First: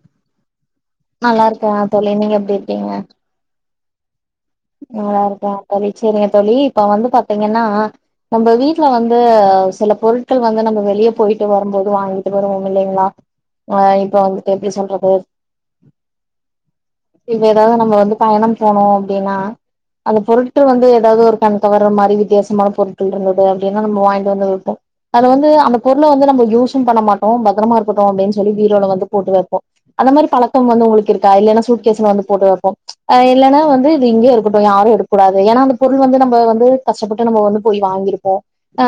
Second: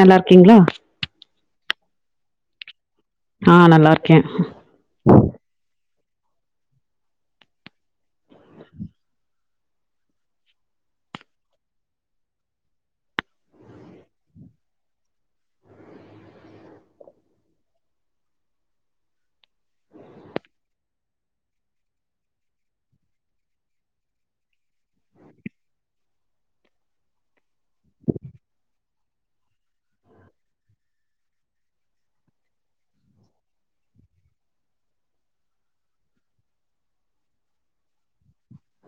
நல்லா இருக்கீங்களா நல்லா இருக்கே தோழி நீங்க எப்டி இருக்கீங்க ஆ நல்லா இருக்கே நல்லா இருக்கே தோழி சேரிங்க தோழி இப்ப வந்து பாத்தீங்கன்னா நம்ப வீட்ல வந்து சில பொருட்கள் வந்து நம்ம வெளியே போய்ட்டு வரும்போது வாங்கிட்டு வருவோ இல்லைங்களா ஆ இப்ப வந்துட்டு எப்டி சொல்றது இனி ஏதாவது நம்ம வந்து பயணம் போனு அப்டின்னா அந்த பொருட்கள் வந்து ஏதாவது ஒரு கண் கவர்ற மாரி வித்தியாசமான பொருட்கள் இருந்தது அப்டின்னா நம்ம வாங்கிட்டு வந்து விப்போ அத வந்து அந்த பொருள வந்து நம்ம யூஸு பண்ண மாட்டோ பத்திரமா இருக்கட்டு அப்டின்னு சொல்லி பீரோல வந்து போட்டு வெப்போ அந்த மாரி பழக்கம் வந்து உங்களுக்கு இருக்கா இல்லன்னா சூட் கேச் வந்து போட்டு வெப்போ இல்லன்னா வந்து இங்கே இருக்கட்டு யாரு எடுக்ககூடாது ஏனா அந்த பொருள் வந்து நம்ப வந்து கஷ்டப்பட்டு நம்ம வந்து போய் வாங்கியிருப்போ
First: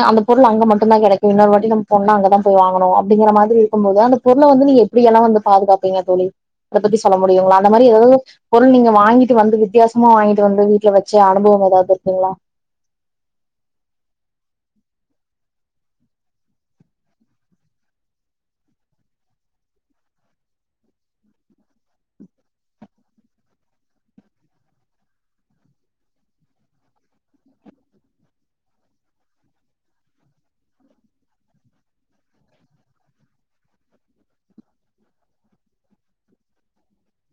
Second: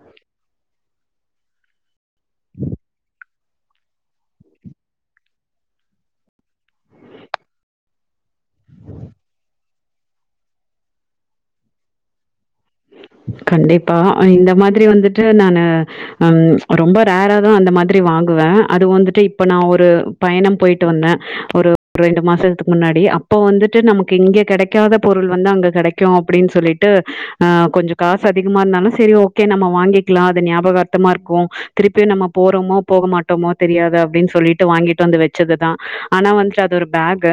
அந்த பொருள் அங்க மட்டும்தா கெடைக்கும் இன்னொரு வாட்டி நம்ம போணா அங்கதா போய் வாங்கணு அப்டிங்கிற மாதிரி இருக்குபோது அந்த பொருள வந்து நீங்க எப்டியெல்லா வந்து பாதுகாப்பீங்க தோழி அத பத்தி சொல்ல முடியுங்களா அந்த மாரி ஏதாவது பொருள் நீங்க வாங்கிட்டு வந்து வித்தியாச சும்மா வாங்கிட்டு வந்து வீட்ல வெச்ச அனுபவ ஏதாவது இருக்கிங்களா கண்டிப்பா இந்த மாதிரி வந்துட்டு நானு ம் ரொம்ப ரேராதா அந்த மாதிரி வாங்குவே அது வந்துட்டு இப்ப நா ஒரு பயணம் போயிட்டு வந்த ஒரு ரெண்டு மாசத்துக்கு முன்னாடி அப்போ வந்துட்டு நமக்கு இங்க கிடைக்காத பொருள் வந்து அங்க கடைக்கு அப்டின்னு சொல்லிட்டு அ கொஞ்ச காசு அதிகமா இருந்தாலு செரி ஓகே நம்ம வாங்கிக்கலா அது ஞாபகார்த்தமா இருக்கு திருப்பியு நம்ம போறோமோ போக மாட் ட்டமோ தெரியாது அப்டின்னு சொல்லிட்டு வாங்கிட்டு வந்து வெச்சதுதா ஆனா வந்துட்டு அது ஒரு பேக்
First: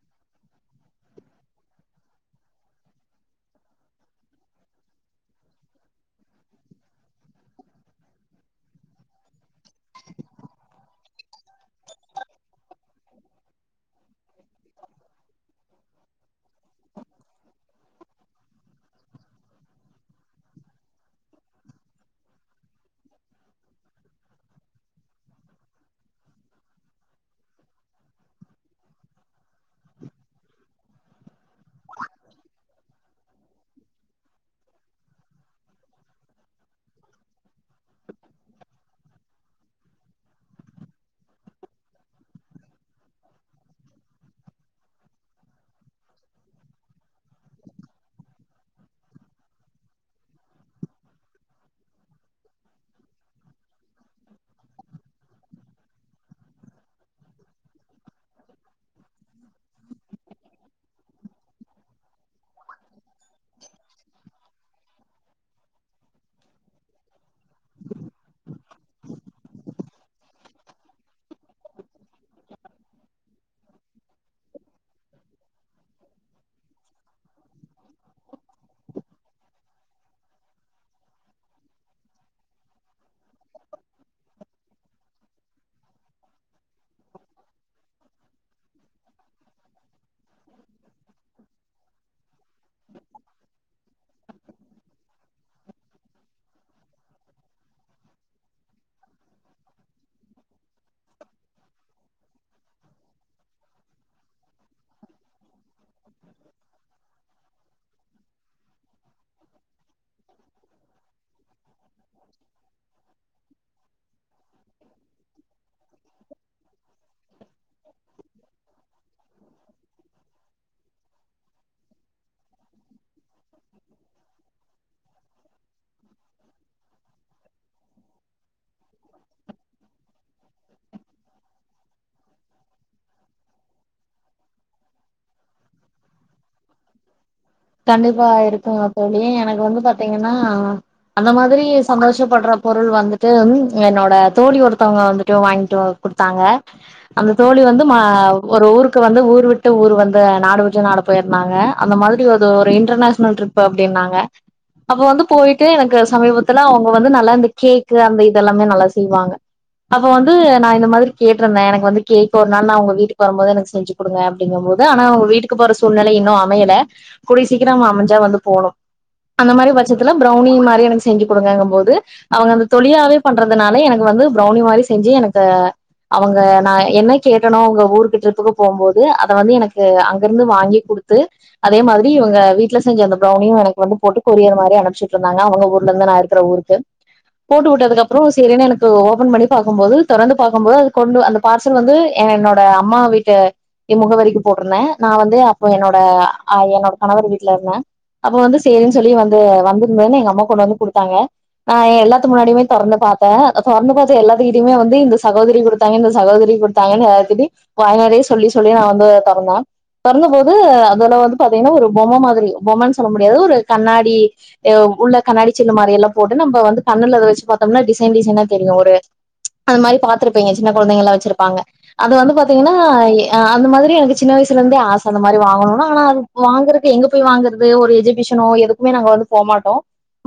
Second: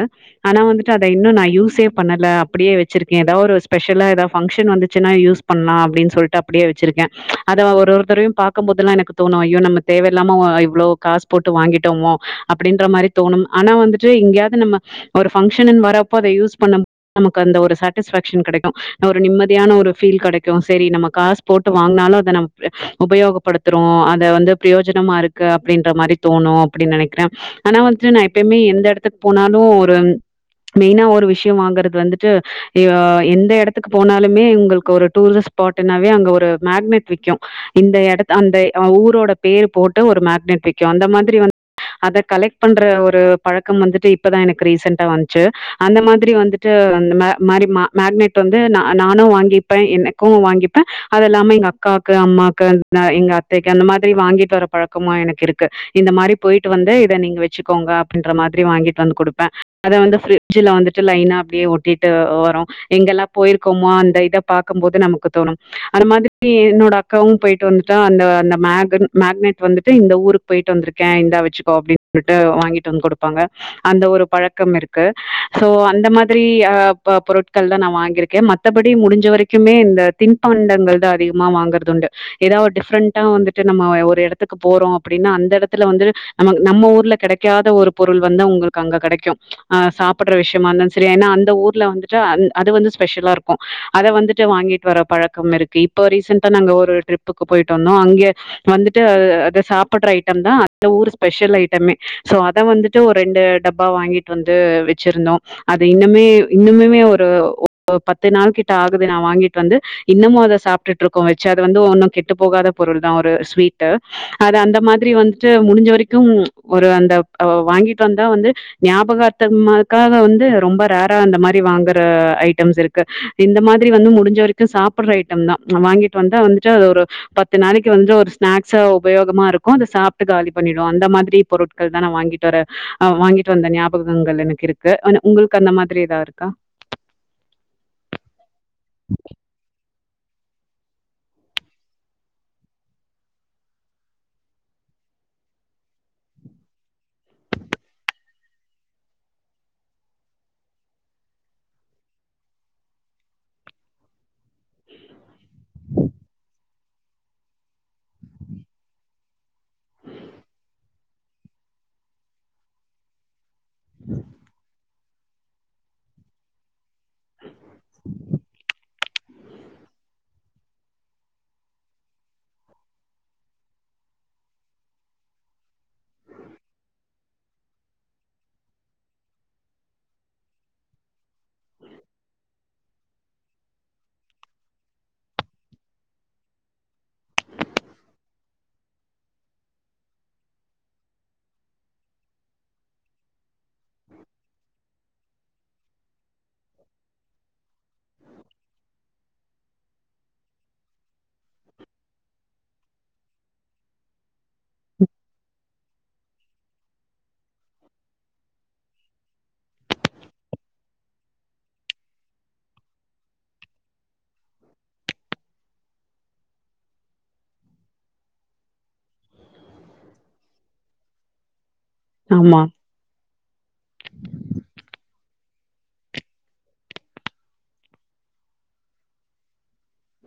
ஆனா வந்துட்டு அத இன்னு நா யூஸே பண்ணல அப்டியே வெச்சிருக்கே ஏதாவது ஒரு ஸ்பெஷலா ஏதாவது பங்ஷன் வந்துச்சுன்னா யூஸ் பண்ணலா அப்டின்னு சொல்லிட்டு அப்டியே வெச்சிருக்கே அத ஒரு ஒருத்தரையு பாக்கும்போெல்லா எனக்கு தோனு ஐயோ நம்ம தேவையில்லாம இவ்ளோ காஸ் போட்டு வாங்கிட்டோமோ அப்டின்ற மாரி தோணு ஆனா வந்துட்டு இங்க நம்ம ஒரு பங்க்ஷன்னு வரப்போ அத யூஸ் பண்ணும் நமக்கு அந்த ஒரு சட் டிஸ்ஃபெஷன் கிடைக்கு ஒரு நிம்மதியான ஒரு ஃபீல் கடைக் க்கு செரி நம்ம காசு போட்டு வாங்குனாலு அத நம்ம உபயோகப்படுத்துறோ அத வந்து பிரயோஜனமா ருக் கு அப்டின்ற மாரி தோணு அப்டி நெனைக்கிறே ஆனா வந்துட்டு நா எப்பயுமே எந்த எடத்துக்கு போனாலு ஒரு மெயினா ஒரு விஷ்யோ வாங்கறது வந்துட்டு யோ எந்த எடத்துக்கு போனாலுமே உங்களுக்கு ஒரு டூரிஸ்ட் ஸ்பாட்னாவே அங்க ஒரு மேக்னெட் விக்யு இந்த எடத் அந்த ம் அவ ஊரோட பேரு போட்டு ஒரு மேக்னெட் விக்கு அந்த மாதிரி வந் அத கலெக்ட் பண்ற ஒரு பழக்கம் வந்துட்டு இப்பதா எனக்கு ரீசன்டா வந்ச்சு அந்த மாதிரி வந்துட்டு அந்த மே மாரி மா மேக்னெட் வந்து நா நானு வாங்கிப் பே எனக்கு வாங்கிப்பே அதெல்லாமே எங்க அக்காக்கு அம்மாக்கு அந் த எங்க அத்தைக்கு அந்த மாதிரி வாங்கிட்டு வர பழக்கமு எனக்கு இருக்கு இந்த மாரி போயிட்டு வந்து இத நீங்க வச்சுக்கோங்க அப்டின்ற மாதிரி வாங்கிட்டு வந்து குடுப்பே அத வந்து ஃப்ரிட்ஜில வந்துட்டு லைனா அப்டியே ஒட்டிட்டு ஒ வரோ எங்கெல்லா போயிருக்கோமோ அந்த இத பாக்க போது நமக்கு தோணும் அந்த மாதிரி என்னோட அக்காவு போயிட்டு வந்துட்டுடா அந்த அந்த மேக்கென் மேக்னெட் வந்துட்டு இந்த ஊருக் போயிட்டு வந்திருக்கே இந்தா வச்சுக்கோ அப்டின்னு சொல்லிட்டு வாங்கிட்டு வந்து குடுப்பாங்க அந்த ஒரு பழக்கம் இருக்கு சோ அந்த மாதிரி அஹ் ப பொருட்கள் தா நா வாங்கிருக்கே மத் மத்த படி முடிஞ்ச வரைக்குமே இந்த தின்பண்டங்கள் தா அதிகமா வாங்கறது உண்டு எதா ஒரு டிஃப்ரெண்டா வந்துட்டு நம்ம ஒரு எடத்துக்கு போறோ அப்டினா அந்த எடத்துல வந்து நமக் நம்ம ஊர்ல கெடைக்காத ஒரு பொருள் வந்து உங்களுக்கு அங்க கெடைக்கு ஆ சாப் படுற விஷயமா இருந்தாலு செரி ஏனா அந்த ஊர்ல வந்துட்டு அந் அது வந்து ஸ்பெஷலா இருக்கு அத வந்துட் டு வாங்கிட்டு வர பழக்கம் இருக்கு இப்போ ரீசென்ட்டா நாங்க ஒரு ட்ரிப்புக்கு போயிட்டு வந்தோ அங்கயே வந்துட்டு அ அத சாப்பிடுற ஐட்டம் தா அந்த ஊர் ஸ்பெஷல் ஐட்டமே சோ அத வந்துட்டு ஒரு ரெண்டு டப்பா வாங்கிட்டு வந்து வச்சிருந்தோ அது இன்னுமே இன்னுமமே ஒரு ஒரு பத்து நாள் கிட்ட ஆகுது நா வாங்கிட்டு வந்து இன்னமு அத சாப்ட்டுட்டு இருக்கோ வச்சு அது வந்து ஒன்னு கெட்டு போகாத பொருள் தா ஒரு ஸ்வீட்டு அது அந்த மாதிரி வந்துட்டு முடிஞ்ச வரைக்கு ஒரு அந்த அவ வாங்கிட்டு வந்தா வந்து ஞாபகா அர்த்தமாக்காக வந்து ரொம்ப ரேரா இந்த மாதிரி வாங்குற ஐட்டம்ஸ் இருக்கு இந்த மாதிரி வந்து முடிஞ்ச வரைக்கு சாப்பிட்ற ஐட்டம் தா நா வாங்கிட்டு வந்தா வந்துட்டு அது ஒரு பத்து நாளைக்கு வந்து ஒரு ஸ்நாக்ஸ்சா உபயோகமா ருக்கு அத சாப்ட்டு காலி பண்ணிறோ அந்த மாதிரி பொருட் கள் தா நா வாங்கிட்டு வர ஆ வாங்கிட்டு வந்த ஞாபகங்கள் எனக்கு இருக்கு ஆனா உங்களுக்கு அந்த மாதிரி எதா இருக்கா கண்டிப்பா இருக்குங்க தோழி எனக்கு வந்து பாத்தீங்கனா அந்த மாதிரி சந்தோஷப்படுற பொருள் வந்துட்டு ம் என்னோட தோழி ஒருத்தவுங்க வந்துட்டு வாங்கிட்டு வ குடுத்தாங்க அந்த தோழி வந்து மா ஒரு ஊருக்கு வந்து ஊர் விட்டு ஊர் வந்து நாடு விட்டு நாடு போயிருந்தாங்க அந்த மாதிரி ஒருது ஒரு இன்டர்நேஷனல் ட்ரிப் அப்டினாங்க அப்ப வந்து போயிட்டு எனக்கு சமீபத்துல அவுங்க வந்து நல்லா இந்த கேக்கு அந்த இதெல்லாமே நல்லா செய்வாங்க அப்ப வந்து நா இந்த மாதிரி கேட்டுருந்தே எனக்கு வந்து கேக் ஒரு நாள் நா ஒங்க வீட்டுக்கு வருபோது எனக்கு ஸ் செஞ்சு குடுங்க அப்டிங்க போது ஆனா அவுங்க வீ ட்டுக்கு போற சூழ்நிலை இன்னு அமையல கூடிய சீக்கிரம் அமைஞ்சா வந்து போணு அந்த மாரி பட்சத்துல ப்ரௌனி மாரி எனக்கு செஞ்சு குடுங்கங்க போது அவுங்க அந்த தொழிலாவே பண்றதுனால எனக்கு வந்து ப்ரௌனி மாதிரி செஞ்சு எனக்கு அவுங்க நா என்ன கேட்டனோ அவுங்க ஊருக்கு ட்ரிப்புக்கு போ போது அத வந்து எனக்கு அங் க இருந்து வாங்கி குடுத்து அதே மாதிரி இவுங்க வீட்ல செஞ்சு அந்த ப்ரௌனியு எனக்கு வந்து போட்டு கொரியர் மாரி அனுப்புச்சு வுட்டுருந்தாங்க அவுங்க ஊர்ல இருந்து நா இருக்கிற ஊருக்கு போட்டு வுட்டதுக் கப்றோ செரின்னு எனக்கு ஓபன் பண்ணி பாக்குபோது தொறந்து பாக்குபோது அது கொண்டு அந்த பார்சல் வந்து என்னோட அம்மா வீட்டு எ முகவரிக்கு போட்ருந்தே நா வந்து அப்ப என்னோட ஆ என்னோட கணவர் வீட்டுல இருந்தே அப்ப வந்து சேரி சொல்லி வந்து வந்துருந்தன்னு எங்க அம்மா கொண்டு வந்து குடுத்தாங்க நா எல்லாத்து முன்னாடியுமே தொறந்து பாத்தே தொறந்து பாத் த எல்லாத்துகிட்டயுமே வந்து இந்த சகோதிரி குடுத்தாங்க இந்த சகோதரி குடுத்தாங்கன் [unintelligible] வாய்னாலே சொல்லி சொல்லி நா வந்து தொறந்தே தொறந்தபோது அதுல வந்து பாத்திங்கன்னா ஒரு பொம்ம மாதிரி பொம்மன்னு சொல்ல முடியாது ஒரு கண்ணாடி எ உள்ள கண்ணாடி சில்லு மாரி எல்லா போட்டு நம்ப வந்து கண்ணுல அத வெச்சு பாத்தோம்னா டிசைன் டிசைனா தெரியு ஒரு அந்த மாரி பாத்துருப்பீங்க சின்ன கொழந்தைங்கல்லா வச்சுருப்பாங்க அது வந்து ஆமா பாத்திங்கன்னா அந்த மாதிரி எனக்கு சின்ன வயசு துலருந்தே ஆச அந்த மாரி வாங்கணுனு ஆனா அது வாங்கறக்கு எங்க போய் வாங்குறது ஒரு எஜிபிஷனோ எதுக்குமே நாங்க வந்து போ மாட்டோ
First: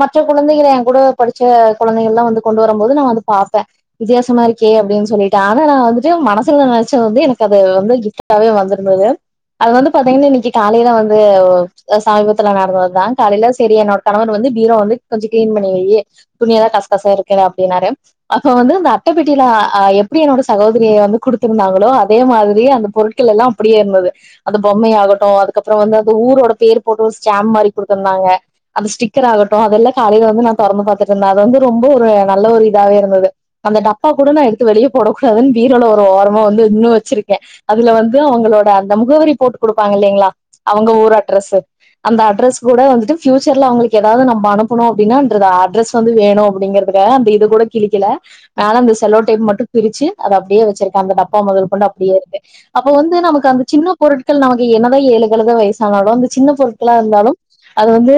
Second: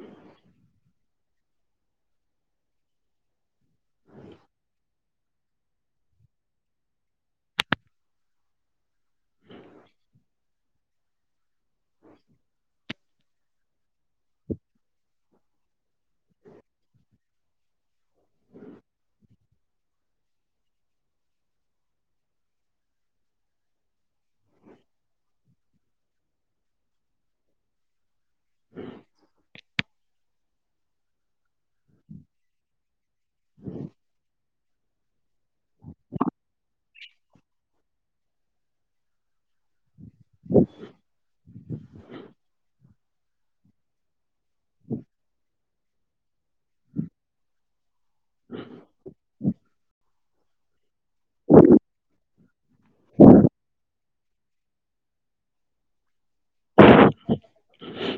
மற்ற குழந்தைகள ஏங் கூட படுச்ச கொழந்தைகள்லா வந்து கொண்டு வரம் போது நா வந்து பாப்பே வித்தியாசமா இருக்கே அப்டின் சொல்லிட்டு ஆனா நா வந்துட்டு மனசுல நெனைச்சது வந்து எனக்கு அது வந்து கிஃப்ட்டாவே வந்துருந்தது அது வந்து பாத்திங்கன்னா இன்னக்கி காலைல வந்து சாமீபத்துல நடந்ததுதா காலைல செரி என்னோட கணவர் வந்து பீரோவ வந்து கொஞ்சொ கிளீன் பண்ணி வையி துணியலா கச கச இருக்குனு அப்டின்னாரு அப்ப வந்து இந்த அட்ட பெட்டில அ எப்டி என்னோட சகோதிரி வந்து குடுத்திருந்தாங்களோ அதே மாதிரி அந்த பொருள் களெல்லா அப்டியே இருந்தது அந்த பொம்மை ஆகட்டு அதுக்கப்றொ வந்து அந்த ஊரோட பேர் போட்டு ஒரு ஸ்டாம் மாரி குடுத்துருந்தாங்க அந்த ஸ்டிக்கர் ஆக ட்டு அதெல்லா காலைல வந்து நா தொறந்து பாத்துட்டு இருந்தே அது வந்து ரொம்ப ஒரு நல்ல ஒரு இதாவே இருந்தது அந்த டப்பா கூட நா எடுத்து வெளிய போடக் கூடாதுன் பீரோல ஒரு ஓரமா வந்து இன்னு வச்சிருக்கே அதுல வந்து அவுங்களோட அந்த முகவரி போட்டு குடுப்பாங்க இல்லைங்களா அவுங்க ஊர் அட்ரஸு அந்த அட்ரஸ் கூட வந்துட்டு ஃபியூச்சர்ல அவுங்களுக்கு எதாவ்து நம்ப அனுப்பணு அப்டின்னான்றது அட்ரஸ் வந்து வேணு அப்டிங்கிறதுக்காக அந்த இத கூட கிளிக்கெல மேல அந்த செல்லோ டேப் மட்டு பிரிச்சு அத அப்டியே வச்சுருக்கே அந்த டப்பா மொதல் கொண்டு அப்டியே இருக்கு அப்ப வந்து நமக்கு அந் சின்ன பொருட்கள் நமக்கு என்னதா ஏழுகழுத வயசானாலு அந்த சின்ன பொருட்களா இருந்தாலும் அது வந்து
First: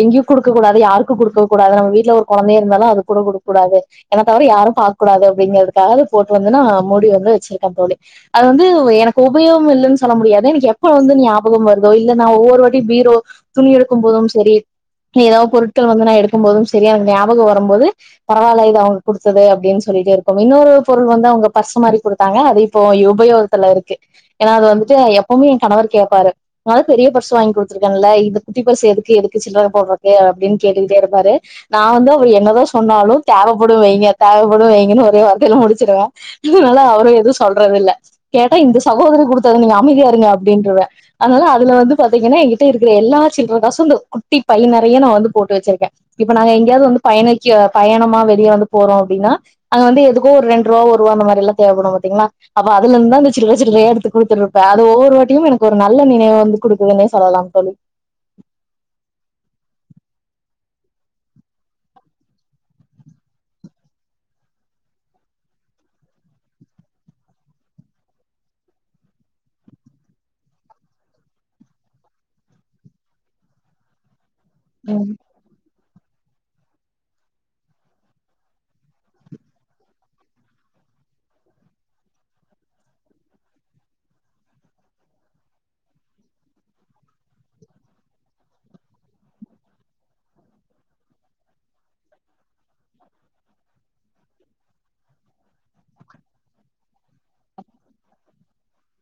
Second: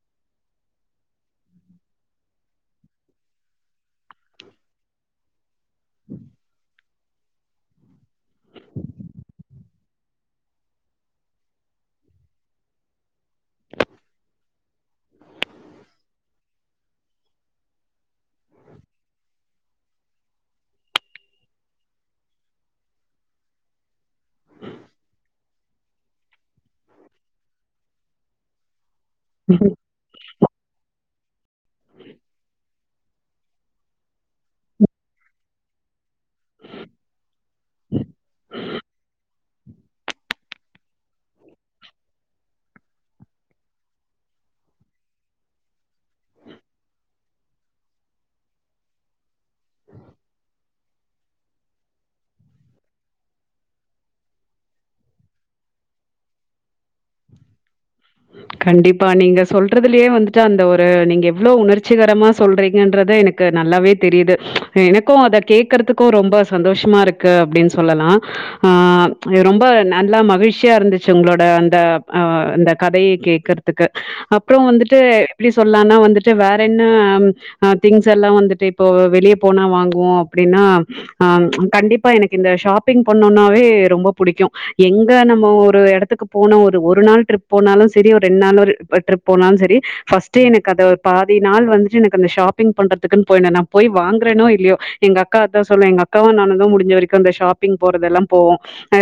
எங்கெயு குடுக்க கூடாது யாருக்கு குடுக்க கூடாது நம்ம வீட்ல ஒரு கொழந்தையே இருந்தாலு அதுக் கூட குடுக்கக் கூடாது என்ன தவர யாரு பாக் கூடாது அப்டிங்கிறதுக்காகவே போட்டு வந்து நா மூடி வந்து வச்சிருக்கே தோழி அது வந்து எனக்கு உபயோ கம் இல்லன் சொல்ல முடியாது எனக்கு எப்போ வந்து ஞாபகம் வருதோ இல்ல நா ஒவ்வொரு வாட்டியு பீரோ துணி எடுக்கும் போதும் செரி எதா பொருட்கள் வந்து நா எடுக்கும் போதும் செரி அந் ஞாபகொ வரம்போது பரவால்ல இது அவுங்க குடுத்தது அப்டின் சொல்லிட்டே இருக்கவு இன்னொரு பொருள் வந்து அவுங்க பர்ஸ் மாரி குடுத்தாங்க அது இப்போ இ உபயோ கத்துல இருக்கு ஏன்னா அது வந்துட்டு எப்பவுமே எ கணவர் கேப்பாரு நாதா பெரிய பர்சு வாங்கி குடுத்துருக்கேன்ல இந்த குட்டி பர்சு எதுக் க்கு எதுக்கு சில்ற போடுறக்கு அப்டின் கேட்டுக்கிட்டே இருப்பாரு நா வந்து அவரு என்னதா சொன்னாலு தேவப்படு வைங்க தேவப்படு வைங்கன்னு ஒரே வார்த்தைல முடுச்சிருவே அதுனால அவரு எதுவு சொல்றதில்லை கேட்டா இந்த சகோதரி குடுத்தது நீங்க அமைதியா இருங்க அப்டின்றுவே அதுனால அதுல வந்து பாத்திங்கன்னா எங்கிட்ட இருக்குற எல்லா சில்ற காசு இந்த குட்டி பையி நெறய நா வந்து போட்டு வச்சுருக்கே இப்ப நாங்க எங்கெயாது வந்து பயணக்கெ பயணமா வெளியே வந்து போறோ அப்டின்னா அங்க வந்து எதுக்கோ ஒரு ரெண்ட் ருவா ஒருவா இந்த மாரில்லா தேவப்படு பாத்திங்கன்னா அப்ப அதுல இருந்தா அந்த சில்ற சில்றயா எடுத்துக் குடுத்துட் இருப்பே அது ஒவ்வொரு வாட்டியும் எனக்கு ஒரு நல்ல நினைவு வந்து குடுக்குதுன்னே சொல்லலாம் தோழி கண்டிப்பா நீங்க சொல்றதுலயே வந்துட்டு அந்த ஒரு நீங்க எவ்ளோ உணர்ச்சிகரமா சொல்றீங்கன்றத எனக் கு நல்லாவே தெரியுது எனக்கு அத கேக்குறதுக்கு ரொம்ப சந்தோசமா இருக்கு அப்டின்னு சொல்லலா ஆ ரொம்ப நல்லா மகிழ்ச்சியா இருந்துச்சு உங்ளோட அந்த அ அந்த கதைய கேக்கற்துக்கு அப்றொ வந்துட்டு ம் எப்டி சொல்லானா வந்துட்டு வேற என்ன அ திங்ஸ் எல்லா வந்துட்டு இப்போ வெளியே போனா வாங்குவோ அப்டின்னா அ கண்டிப்பா எனக்கு இந்த ஷாப்பிங் பண்ணோனாவே ரொம்ப புடிக்கு எங்க நம்ம ஒரு எடத்துக்கு போனோ ஒரு ஒரு நாள் ட்ரிப் போனாலு சரி ஒரு ரெண்டு நாள் ஒரு ட்ரிப் போனாலு சரி ஃபஸ்ட்டே எனக்கு அ பாதி நாள் வந்துட்டு எனக்கு அந்த ஷாப் திங் பண்றதுக்குன்னு போய்னனா போய் வாங்குறோனோ இல்லயோ எங்க அக்காதா சொல்லு எங்க அக்காவு நானுதா முடிஞ்ச வரைக்கு அந்த ஷாப் ஷாப்பிங் போறதெல்லா போவோ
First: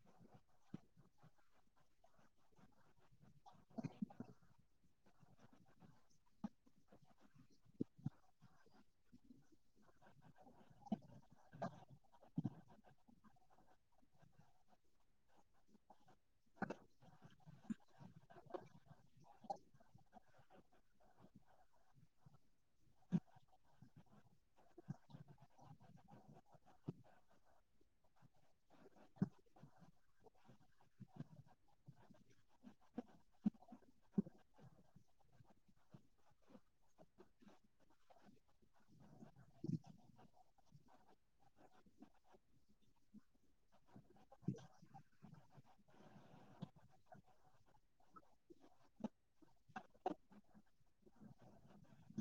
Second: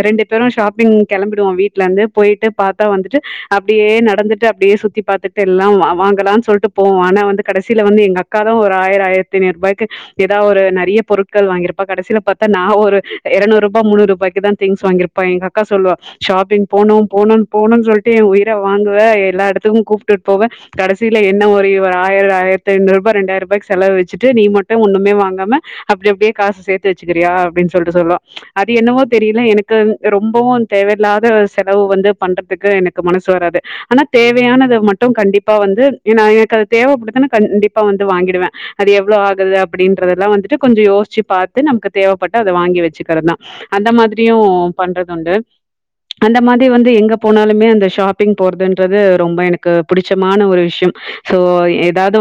ரெண்டு பேரு ஷாப்பி்ங் கெளம்பிடுவோ வீட்டுல இருந்து போயிட்டு பாத்தா வந்துட்டு அப்டியே நடந்துட்டு அப்டியே சுத்தி பாத்துட்டு எல்லா வாங்கலான்னு சொல்லிட்டு போவோ ஆனா வந்து கடைசியில வந்து எங்க அக் அக்காதா ஒரு ஆயிரோ ஆயிரத்தண்ணூ ரூபாய்கு ஏதாவ ஒரு நறைய பொருட்கள் வாங்கிருப்பா கடைசில பாத்தா நா ஒரு எரநூறு ரூபா முந்நூறு ரூபாய்க்கு தா திங்ஸ் வாங்கியிருப் இப்ப எங்க அக்கா சொல்லுவா ஷாப்பிங் போனு போனும்னு போனும்னு சொல்லிட்டு [unintelligible] உயிர வாங்குவ எல்லா எடத்துக்கு கூப்பிட்டுட்டு போவெ கடைசியில என்ன ஒரு இருவது ஆயிரோ ஆயிரத்தி ஐநூறு ரூபாய் ரெண்டாயிர ரூபாய்கு செலவு வச்சுட்டு நீ மட்டு ஒண்ணுமே வாங்காம அப்டி அப்டியே காசுசேத்து வச்சுக்கிரியா அப்டின்னு சொல்லிட்டு சொல்லு அது என்னவோ தெரியல எனக்கு ரொம்பவு தேவையில்லாத செலவு வந்து பண்றதுக்கு எனக்கு மனசு வராது ஆனா தேவையானது மட்டும் கண்டிப்பா வந்து எனக்கு அது தேவைப்படுதுன்னு கண்டிப்பா வந்து வாங்கிடுவே அது எவ்வளவு ஆகுது அப்டின்றதல்லா வந்துட்டு கொஞ்சோ யோசிச்சு பாத்து நமக்கு தேவைப்பட்டு அத வாங்கி வச்சுக்கிறதுதா அந்த மாதிரியு பண்றது உண்டு அந்த மாதிரி வந்து எங்க போனாலுமே அந்த ஷாப்பிங் போறதுன்றது ரொம்ப எனக்கு பிடிச்சமான ஒரு விஷயோ ஸோ ஏதாவது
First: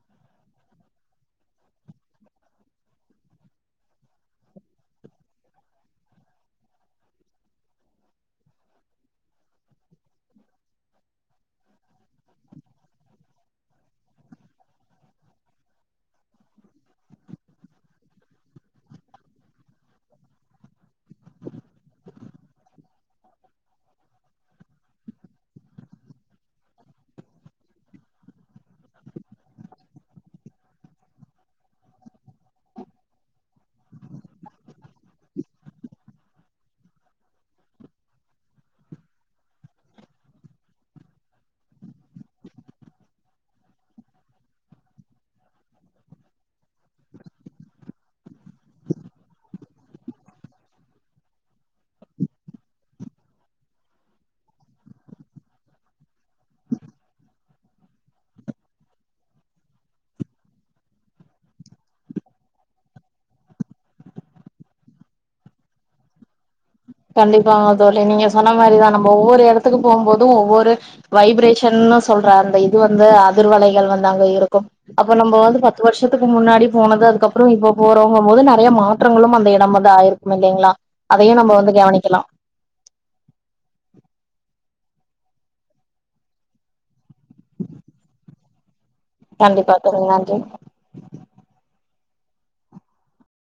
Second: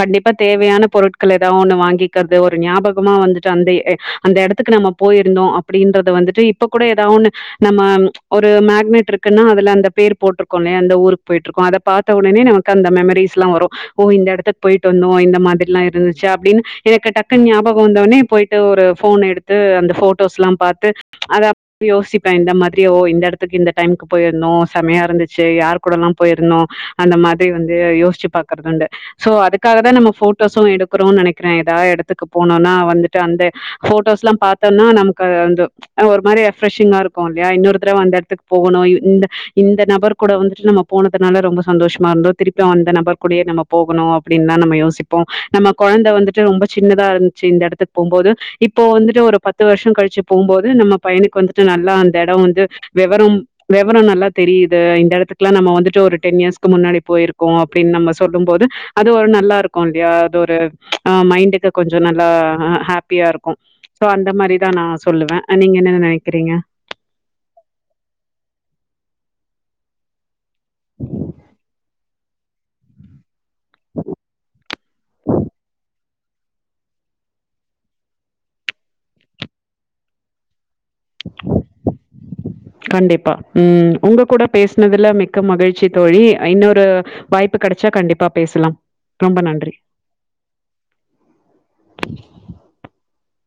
கண்டிப்பா தேவையான பொருட்கள் ஏதாவது ஒண்ணு வாங்கிக்கிறது ஒரு ஞாபகமா வந்துட்டு அந்த அந்த எடத்துக்கு நம்ம போயிருந்தோ அப்டின்றத வந்துட்டு இப்ப கூட ஏதாவ நம்ம ஒரு மேக்னெட் இருக்குன்னா அதுல அந்த பேர் போட்டிருக்கோம்ல்லய அந்த ஊருக்கு போயிட்டு இருக்கோ அத பாத்த ஒடனே நமக்கு அந்த மெமரிஸ்ல்லா வரு ஒ இந்த எடத்துக்கு போயிட்டு வந்தோ இந்த மாரிலா இருந்துச்சு அப்டின்னு எனக்கு டக்குன்னு ஞாபகம் வந்தோனே போயிட்டு ஏதோ ஒரு போன் எடுத்து அந்த போட்டோஸ் எல்லா பாத்து அத அப்டி யோசிப்பேன் இந்த மாதிரியோ இந்த எடத்துக்கு இந்த டைமுக்கு போயிருணு செமையா இருந்துச்சு யார் கூட எல்லா போயிருந்தோ அந்த மாரி வந்து யோசிச்சு பாக்குறது உண்டு சோ அதுக்காக தான் நம்ம போட்டோஸு எடுக்கறோம்னு நெனக்கிறே ஏதாவ எடத்துக்கு போனணும்னா வந்துட்டு இப்ப அந்த போட்டோஸ்லா பாத்தோனா நமக்கு வந்து ஒரு மாரி ரெஃப்ரெஷிங்கா இருக்கு இல்லயா இன்னொரு தடவ அந்த எடத்துக்கு போகணு இந்த இந்த நபர் கூட வந்துட்டு நம்ம போனதுனால ரொம்ப சந்தோஷமா இருந்தோ திருப்பி அந்த நபர் கூடயே நம்ம போகணு அப்டின்னு தான் நம்ம யோசிப்போ நம்ம கொழந்த வந்துட்டு ரொம்ப சின்னதா இருந்துச்சு இந்த இடத்துக்கு போம்போது இப்போ வந்துட்டு ஒரு பத்து வருஷோ கழிச்சு போம்போது நம்ம பையனுக்கு வந்துட்டு நல்லா அந்த இடம் வந்து வெவரம் வெவரம் நல்லா தெரியுது இந்த இடத்துக்கெலா நம்ம வந்துட்டு ஒரு டென் இயர்ஸ்க்கு முன்னாடி போயிருக்கோ அப்டின்னு நம்ம சொல்லும் போது அது ஒரு நல்லா இருக்கு இல்லயா அது ஒரு அ மைண்டுக்கு கொஞ்சோ நல்லா ஹாப்பியா இருக்கு சோ அந்த மாரிதா நா சொல்லுவே நீங்க என்னென்ன நெனக்கிறீங்க கண்டிப்பாங்க தோழி நீங்க சொன்ன மாரிதான் நம்ம ஒவ்வொரு எடத்துக்கு போம் போது ஒவ்வொரு வைப்ரேஷன் சொல்ற அந்த இது வந்து அதிர்வலைகள் வந்து அங்க இருக்கு அப்ப நம்ம வந்து பத்து வருஷத்துக்கு முன்னாடி போனது அதுக்கப்பறோ இப்ப போறவங்க போது நெறய மாற்றங்களும் அந்த இடமல ஆயிருக்கு பாத்திங்களா அதயே நம்ம வந்து கவனிக்கலா கண்டிப்பா ம் உங்க கூட பேசினதுல மிக்க மகிழ்ச்சி தோழி இன்னொரு வாய்ப்பு கெடச்சா கண்டிப்பா பேசலா கண்டிப்பா சொல்லங்க நன்றி